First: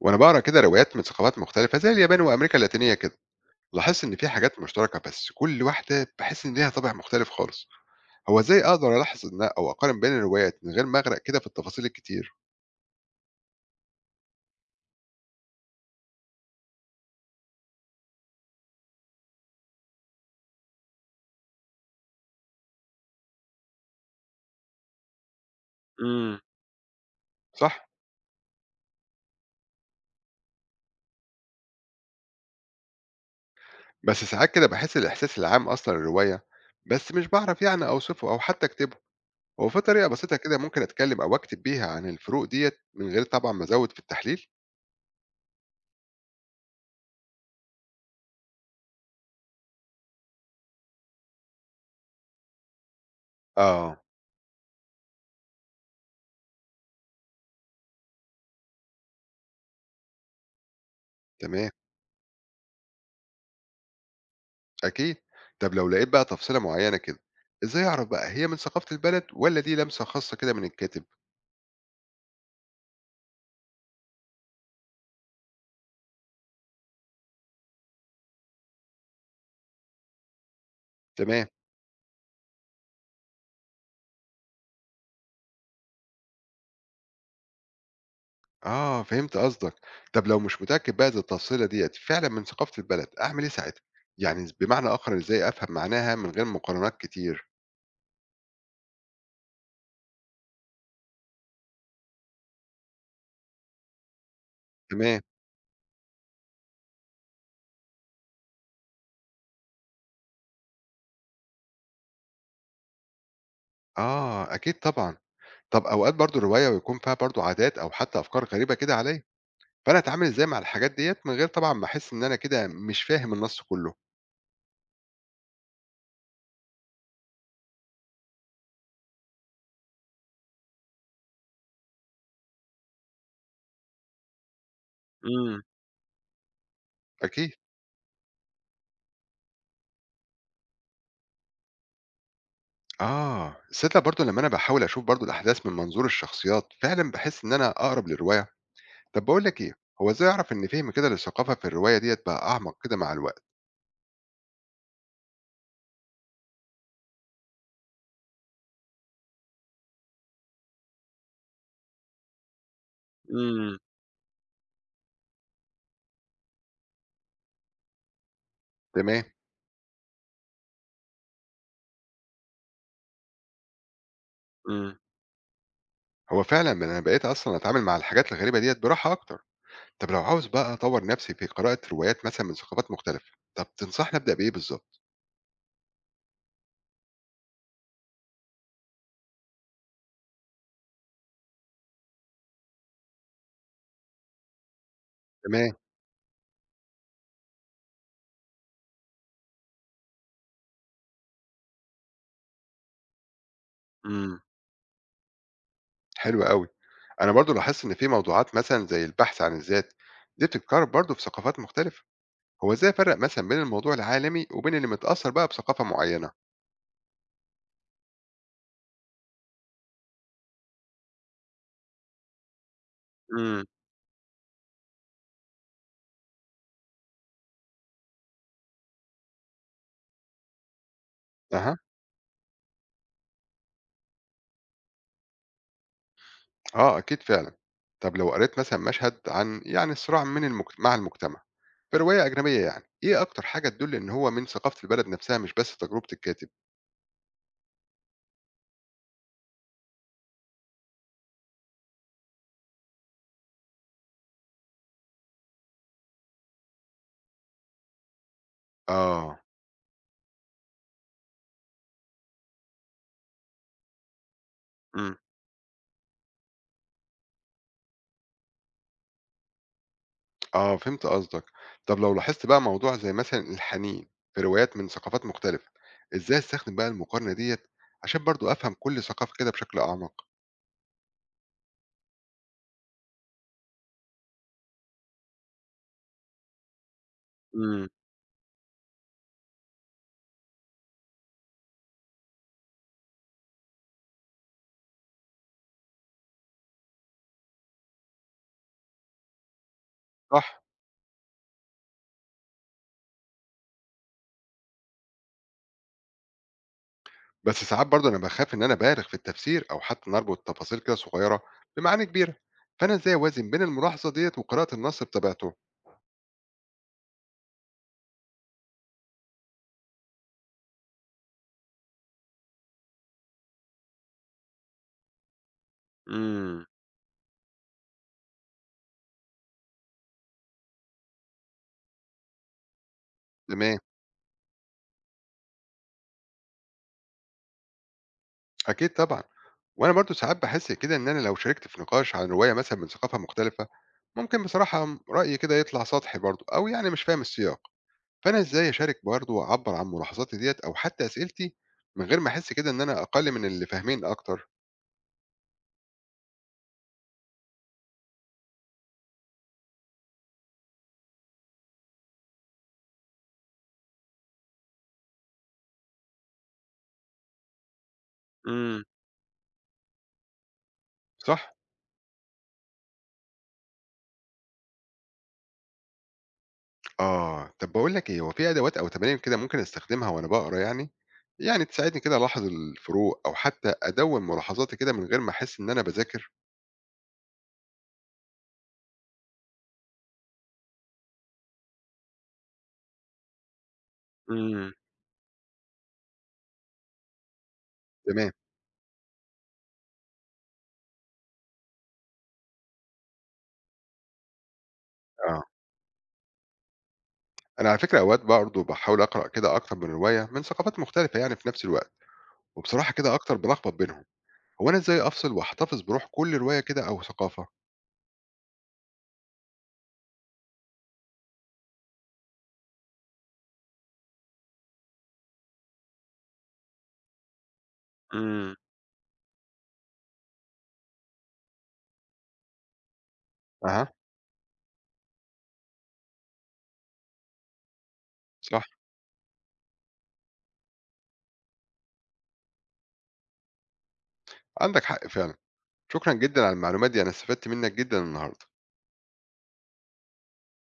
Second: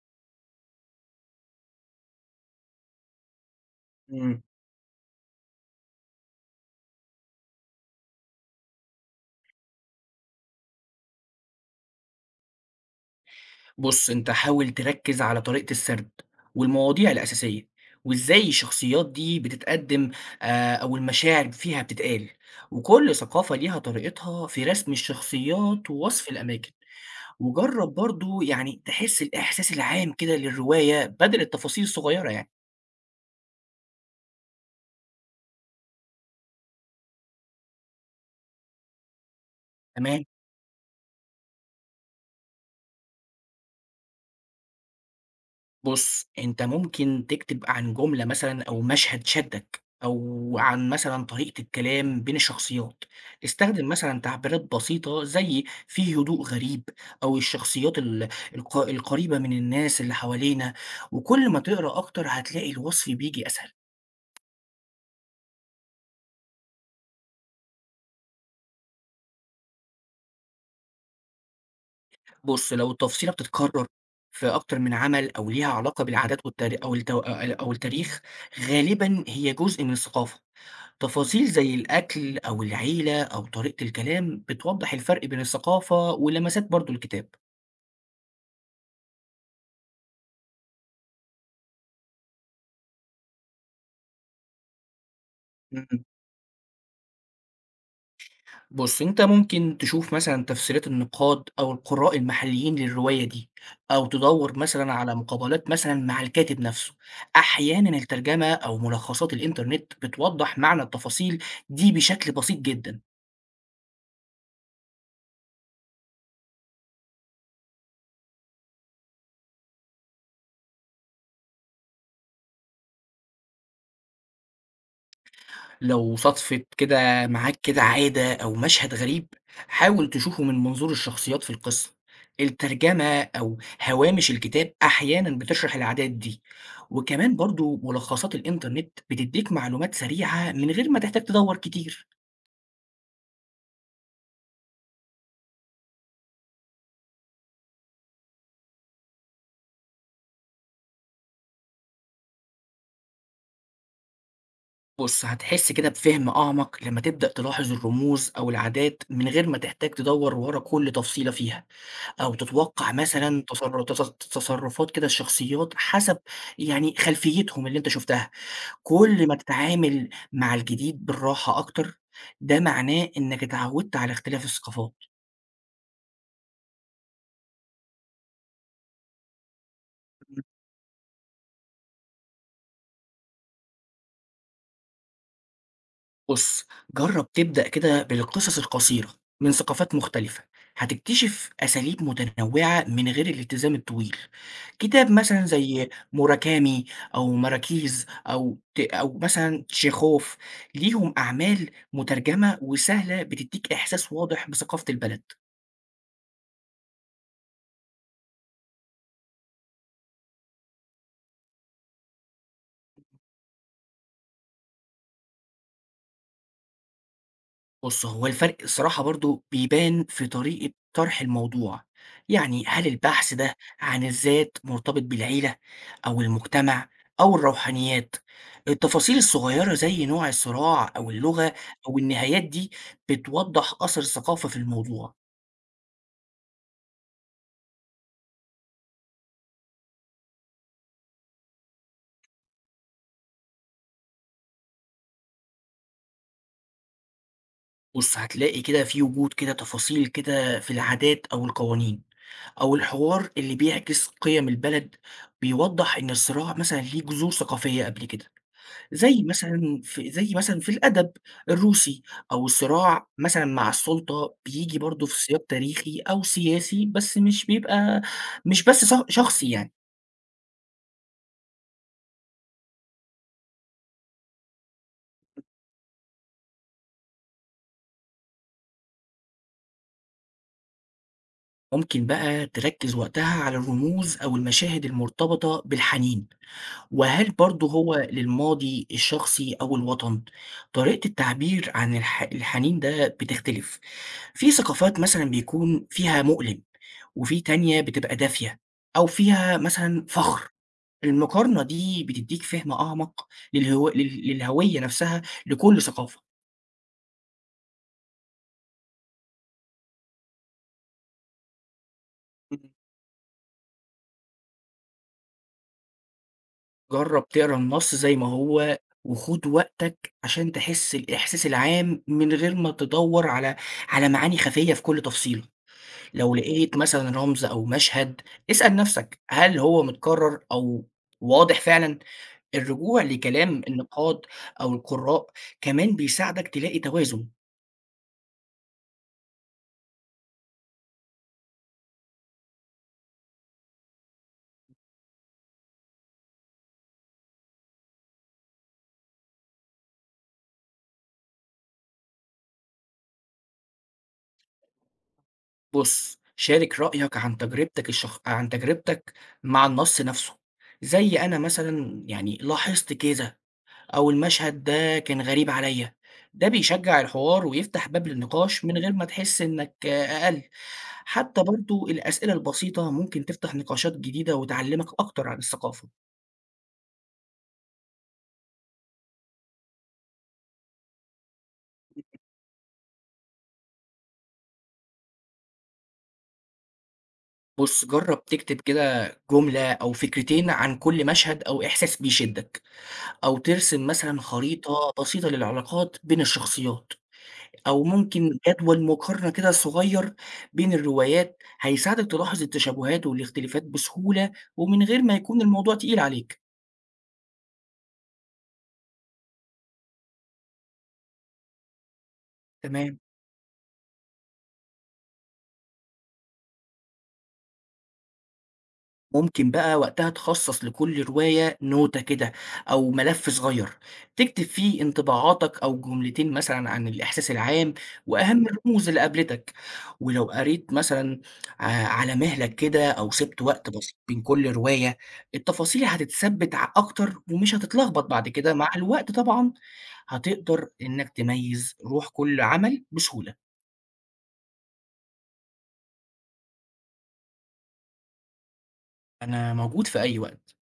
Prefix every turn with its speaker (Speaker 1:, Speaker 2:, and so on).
Speaker 1: وانا بقرا كده روايات من ثقافات مختلفه زي اليابان وامريكا اللاتينيه كده، لاحظت ان في
Speaker 2: إمم.
Speaker 1: حاجات مشتركه بس كل واحده بحس ان ليها طابع مختلف خالص. هو ازاي اقدر الاحظ ان او اقارن بين الروايات من غير ما اغرق كده في التفاصيل الكتير؟
Speaker 2: بُص، أنت حاول تركّز على طريقة السرد والمواضيع الأساسية وإزاي الشخصيات دي بتتقدّم أو المشاعر فيها بتتقال، وكل ثقافة ليها طريقتها في رسم الشخصيات ووصف
Speaker 1: امم.
Speaker 2: الأماكن،
Speaker 1: صح،
Speaker 2: وجرّب برضه يعني تحس الإحساس العام كده للرواية بدل التفاصيل الصغيّرة يعني،
Speaker 1: بس ساعات كده بحس الاحساس العام اصلا الروايه بس مش بعرف يعني اوصفه او حتى اكتبه. هو في طريقه
Speaker 2: تمام؟
Speaker 1: بسيطه كده ممكن اتكلم او اكتب بيها عن الفروق ديت من غير طبعا ما ازود في التحليل؟
Speaker 2: بُص، أنت ممكن تكتب عن جملة مثلًا أو مشهد شدّك، أو عن مثلًا طريقة الكلام بين الشخصيات، استخدم
Speaker 1: اه،
Speaker 2: مثلًا تعبيرات بسيطة زي في هدوء غريب، أو الشخصيات ال الق القريبة من الناس اللي حوالينا، وكل ما
Speaker 1: تمام،
Speaker 2: تقرا أكتر هتلاقي الوصف بييجي أسهل.
Speaker 1: أكيد. طب لو لقيت بقى تفصيلة معينة كده، إزاي أعرف بقى هي من ثقافة البلد ولا دي لمسة خاصة كده من الكاتب؟
Speaker 2: بُص، لو التفصيلة بتتكرر في أكتر من عمل أو ليها علاقة بالعادات والتار أو التو أ أو التاريخ، غالبًا هي جزء من الثقافة.
Speaker 1: تمام،
Speaker 2: تفاصيل زي الأكل أو العيلة أو طريقة الكلام بتوضح الفرق بين الثقافة ولمسات برضو الكتاب.
Speaker 1: آه فهمت قصدك. طب لو مش متأكد بقى إذا التفصيلة ديت فعلا من ثقافة البلد أعمل إيه ساعتها؟ يعني بمعنى آخر، إزاي أفهم
Speaker 2: مم.
Speaker 1: معناها من غير مقارنات كتير؟
Speaker 2: بص أنت ممكن تشوف مثلا تفسيرات النقاد أو القراء المحليين للرواية دي أو تدور مثلا على
Speaker 1: تمام،
Speaker 2: مقابلات مثلا مع الكاتب نفسه. أحيانا الترجمة أو ملخصات الإنترنت بتوضح معنى التفاصيل دي بشكل بسيط جدا.
Speaker 1: آه أكيد طبعا. طب أوقات برضو الرواية ويكون فيها برضو عادات أو حتى أفكار غريبة كده عليا، فأنا أتعامل إزاي مع الحاجات ديت من غير طبعا ما أحس إن أنا كده مش فاهم النص كله؟
Speaker 2: لو صادفت كده معاك كده عادة أو مشهد غريب، حاول تشوفه من منظور الشخصيات في القصة. الترجمة أو هوامش الكتاب أحيانا
Speaker 1: امم
Speaker 2: بتشرح العادات دي، وكمان
Speaker 1: أكيد.
Speaker 2: برضو ملخصات الإنترنت بتديك معلومات سريعة من غير ما تحتاج تدور كتير.
Speaker 1: آه، تصدق برضه لمّا أنا باحاول أشوف برضه الأحداث من منظور الشخصيات، فعلًا باحس إن أنا أقرب للرواية. طب باقول لك إيه، هو إزاي أعرف إن فهمي كده للثقافة في الرواية ديّة بقى أعمق كده مع الوقت؟
Speaker 2: بص هتحس كده بفهم أعمق لما تبدأ تلاحظ الرموز أو العادات من غير ما تحتاج تدور ورا كل تفصيلة فيها، أو تتوقع مثلا
Speaker 1: إمم،
Speaker 2: تصرفات كده الشخصيات حسب يعني خلفيتهم اللي أنت شفتها.
Speaker 1: تمام.
Speaker 2: كل ما تتعامل مع الجديد بالراحة أكتر، ده معناه إنك اتعودت على اختلاف الثقافات.
Speaker 1: إمم. هو فعلًا ما أنا بقيت أصلًا أتعامل مع الحاجات الغريبة ديّة براحة أكتر. طب لو عاوز بقى أطوّر نفسي في قراءة روايات مثلًا من ثقافات مختلفة، طب تنصحني أبدأ بإيه بالضبط؟
Speaker 2: بُص، جرّب تبدأ كده بالقصص القصيرة من ثقافات مختلفة، هتكتشف أساليب متنوعة من غير الالتزام الطويل. كتاب مثلًا
Speaker 1: تمام،
Speaker 2: زي موراكامي أو مراكيز أو مثلًا تشيخوف، ليهم أعمال مترجمة وسهلة بتدّيك إحساس
Speaker 1: إمم.
Speaker 2: واضح بثقافة البلد.
Speaker 1: حلو أوي. أنا برضه لاحظت إن في موضوعات مثلًا زي البحث عن الذات، دي بتتكرر برضه في ثقافات مختلفة. هو إزاي أفرّق مثلًا بين الموضوع العالمي وبين اللي متأثّر بقى بثقافة معيّنة؟
Speaker 2: بُص، هو الفرق الصراحة برضه بيبان في طريقة طرح الموضوع، يعني هل البحث ده
Speaker 1: إمم.
Speaker 2: عن الذات مرتبط بالعيلة أو المجتمع أو الروحانيات؟ التفاصيل الصغيرة زي نوع الصراع أو اللغة
Speaker 1: أها،
Speaker 2: أو النهايات دي بتوضح أثر الثقافة في الموضوع.
Speaker 1: آه أكيد فعلًا. طَب لو قريت مثلًا مشهد عن يعني صراع من المجت مع المجتمع في رواية أجنبية يعني، إيه أكتر حاجة تدُل إن هو من ثقافة البلد نفسها مش بس تجربة الكاتب؟
Speaker 2: بُص هتلاقي كده في وجود كده تفاصيل كده في العادات أو القوانين، أو الحوار اللي بيعكس قيم البلد بيوضح إن الصراع مثلًا ليه جذور ثقافية قبل كده. زي
Speaker 1: آه،
Speaker 2: مثلًا في الأدب الروسي، أو الصراع مثلًا مع السُلطة بييجي برضه
Speaker 1: إمم.
Speaker 2: في سياق تاريخي أو سياسي، بس مش بيبقى مش بس شخصي يعني.
Speaker 1: آه فهمت قصدك. طَب لو لاحظت بقى موضوع زي مثلًا الحنين في روايات من ثقافات مختلفة، إزاي أستخدم بقى المقارنة ديّة عشان برضه أفهم كل ثقافة كده بشكل أعمق؟
Speaker 2: ممكن بقى تركّز وقتها على الرموز أو المشاهد المرتبطة بالحنين، وهل برضه
Speaker 1: إمم.
Speaker 2: هو للماضي الشخصي أو الوطن؟ طريقة التعبير عن الحنين ده بتختلف، في ثقافات مثلًا بيكون فيها مؤلم، وفي تانية بتبقى دافية أو فيها مثلًا فخر.
Speaker 1: صح.
Speaker 2: المقارنة دي بتدّيك فهم أعمق للهوية نفسها لكل ثقافة.
Speaker 1: بس ساعات برضه أنا باخاف إن أنا أبالغ في التفسير أو حتى إن أربط تفاصيل كده صغيرة بمعاني كبيرة،
Speaker 2: إمم.
Speaker 1: فأنا إزاي أوازن بين الملاحظة ديت وقراءة النص بطبيعته؟
Speaker 2: جرّب تقرا النص زي ما هو وخُد وقتك عشان تحس الإحساس العام من غير ما تدوّر على معاني خفية في كل تفصيلة. لو
Speaker 1: امم
Speaker 2: لقيت مثلًا رمز أو مشهد، اسأل نفسك هل هو متكرر أو واضح فعلًا؟ الرجوع لكلام
Speaker 1: تمام،
Speaker 2: النقاد أو القراء كمان بيساعدك تلاقي توازن.
Speaker 1: أكيد طبعا. وأنا برضه ساعات بحس كده إن أنا لو شاركت في نقاش عن رواية مثلا من ثقافة مختلفة ممكن بصراحة رأيي كده يطلع سطحي برضه أو يعني مش فاهم السياق، فأنا إزاي أشارك برضه وأعبر عن ملاحظاتي ديت أو حتى أسئلتي من غير ما أحس كده إن أنا أقل من اللي فاهمين أكتر؟
Speaker 2: بُص، شارك رأيك عن تجربتك مع النص نفسه، زي أنا مثلًا يعني لاحظت كذا، أو المشهد ده كان غريب عليَّ، ده بيشجع الحوار ويفتح باب للنقاش من
Speaker 1: امم
Speaker 2: غير ما تحس إنك أقل، حتى
Speaker 1: صح؟
Speaker 2: برضه الأسئلة البسيطة ممكن تفتح نقاشات جديدة وتعلمك أكتر عن الثقافة.
Speaker 1: آه، طب باقول لك إيه، هو في أدوات أو تمارين كده ممكن أستخدمها وأنا باقرا يعني، يعني تساعدني كده ألاحظ الفروق أو حتى أدوّن ملاحظاتي كده من غير ما أحس إن أنا باذاكر؟
Speaker 2: بُص جرب تكتب كده جملة أو فكرتين عن كل مشهد أو إحساس بيشدك، أو ترسم مثلًا
Speaker 1: امم.
Speaker 2: خريطة بسيطة للعلاقات بين الشخصيات. أو
Speaker 1: تمام،
Speaker 2: ممكن جدول مقارنة كده صغير بين الروايات، هيساعدك تلاحظ التشابهات والاختلافات بسهولة ومن غير ما
Speaker 1: آه.
Speaker 2: يكون الموضوع تقيل عليك.
Speaker 1: أنا على فكرة أوقات برضه باحاول أقرأ كده أكتر من رواية من ثقافات مختلفة يعني في نفس الوقت، وبصراحة
Speaker 2: تمام.
Speaker 1: كده أكتر بالخبط بينهم، هو أنا إزاي أفصل وأحتفظ بروح كل رواية كده أو ثقافة؟
Speaker 2: ممكن بقى وقتها تخصص لكل رواية نوتة كده أو ملف صغير تكتب فيه انطباعاتك أو جملتين مثلا عن الإحساس العام وأهم
Speaker 1: امم.
Speaker 2: الرموز اللي قابلتك. ولو قريت مثلا على مهلك كده أو سبت وقت
Speaker 1: أها،
Speaker 2: بسيط بين كل رواية، التفاصيل هتتثبت أكتر ومش هتتلخبط بعد كده
Speaker 1: صح،
Speaker 2: مع الوقت طبعا. هتقدر إنك تميز روح كل عمل بسهولة.
Speaker 1: عندك حق فعلًا. شكرًا جدًا على المعلومات دي، أنا استفدت منك جدًا النهارده.
Speaker 2: أنا موجود في أي وقت.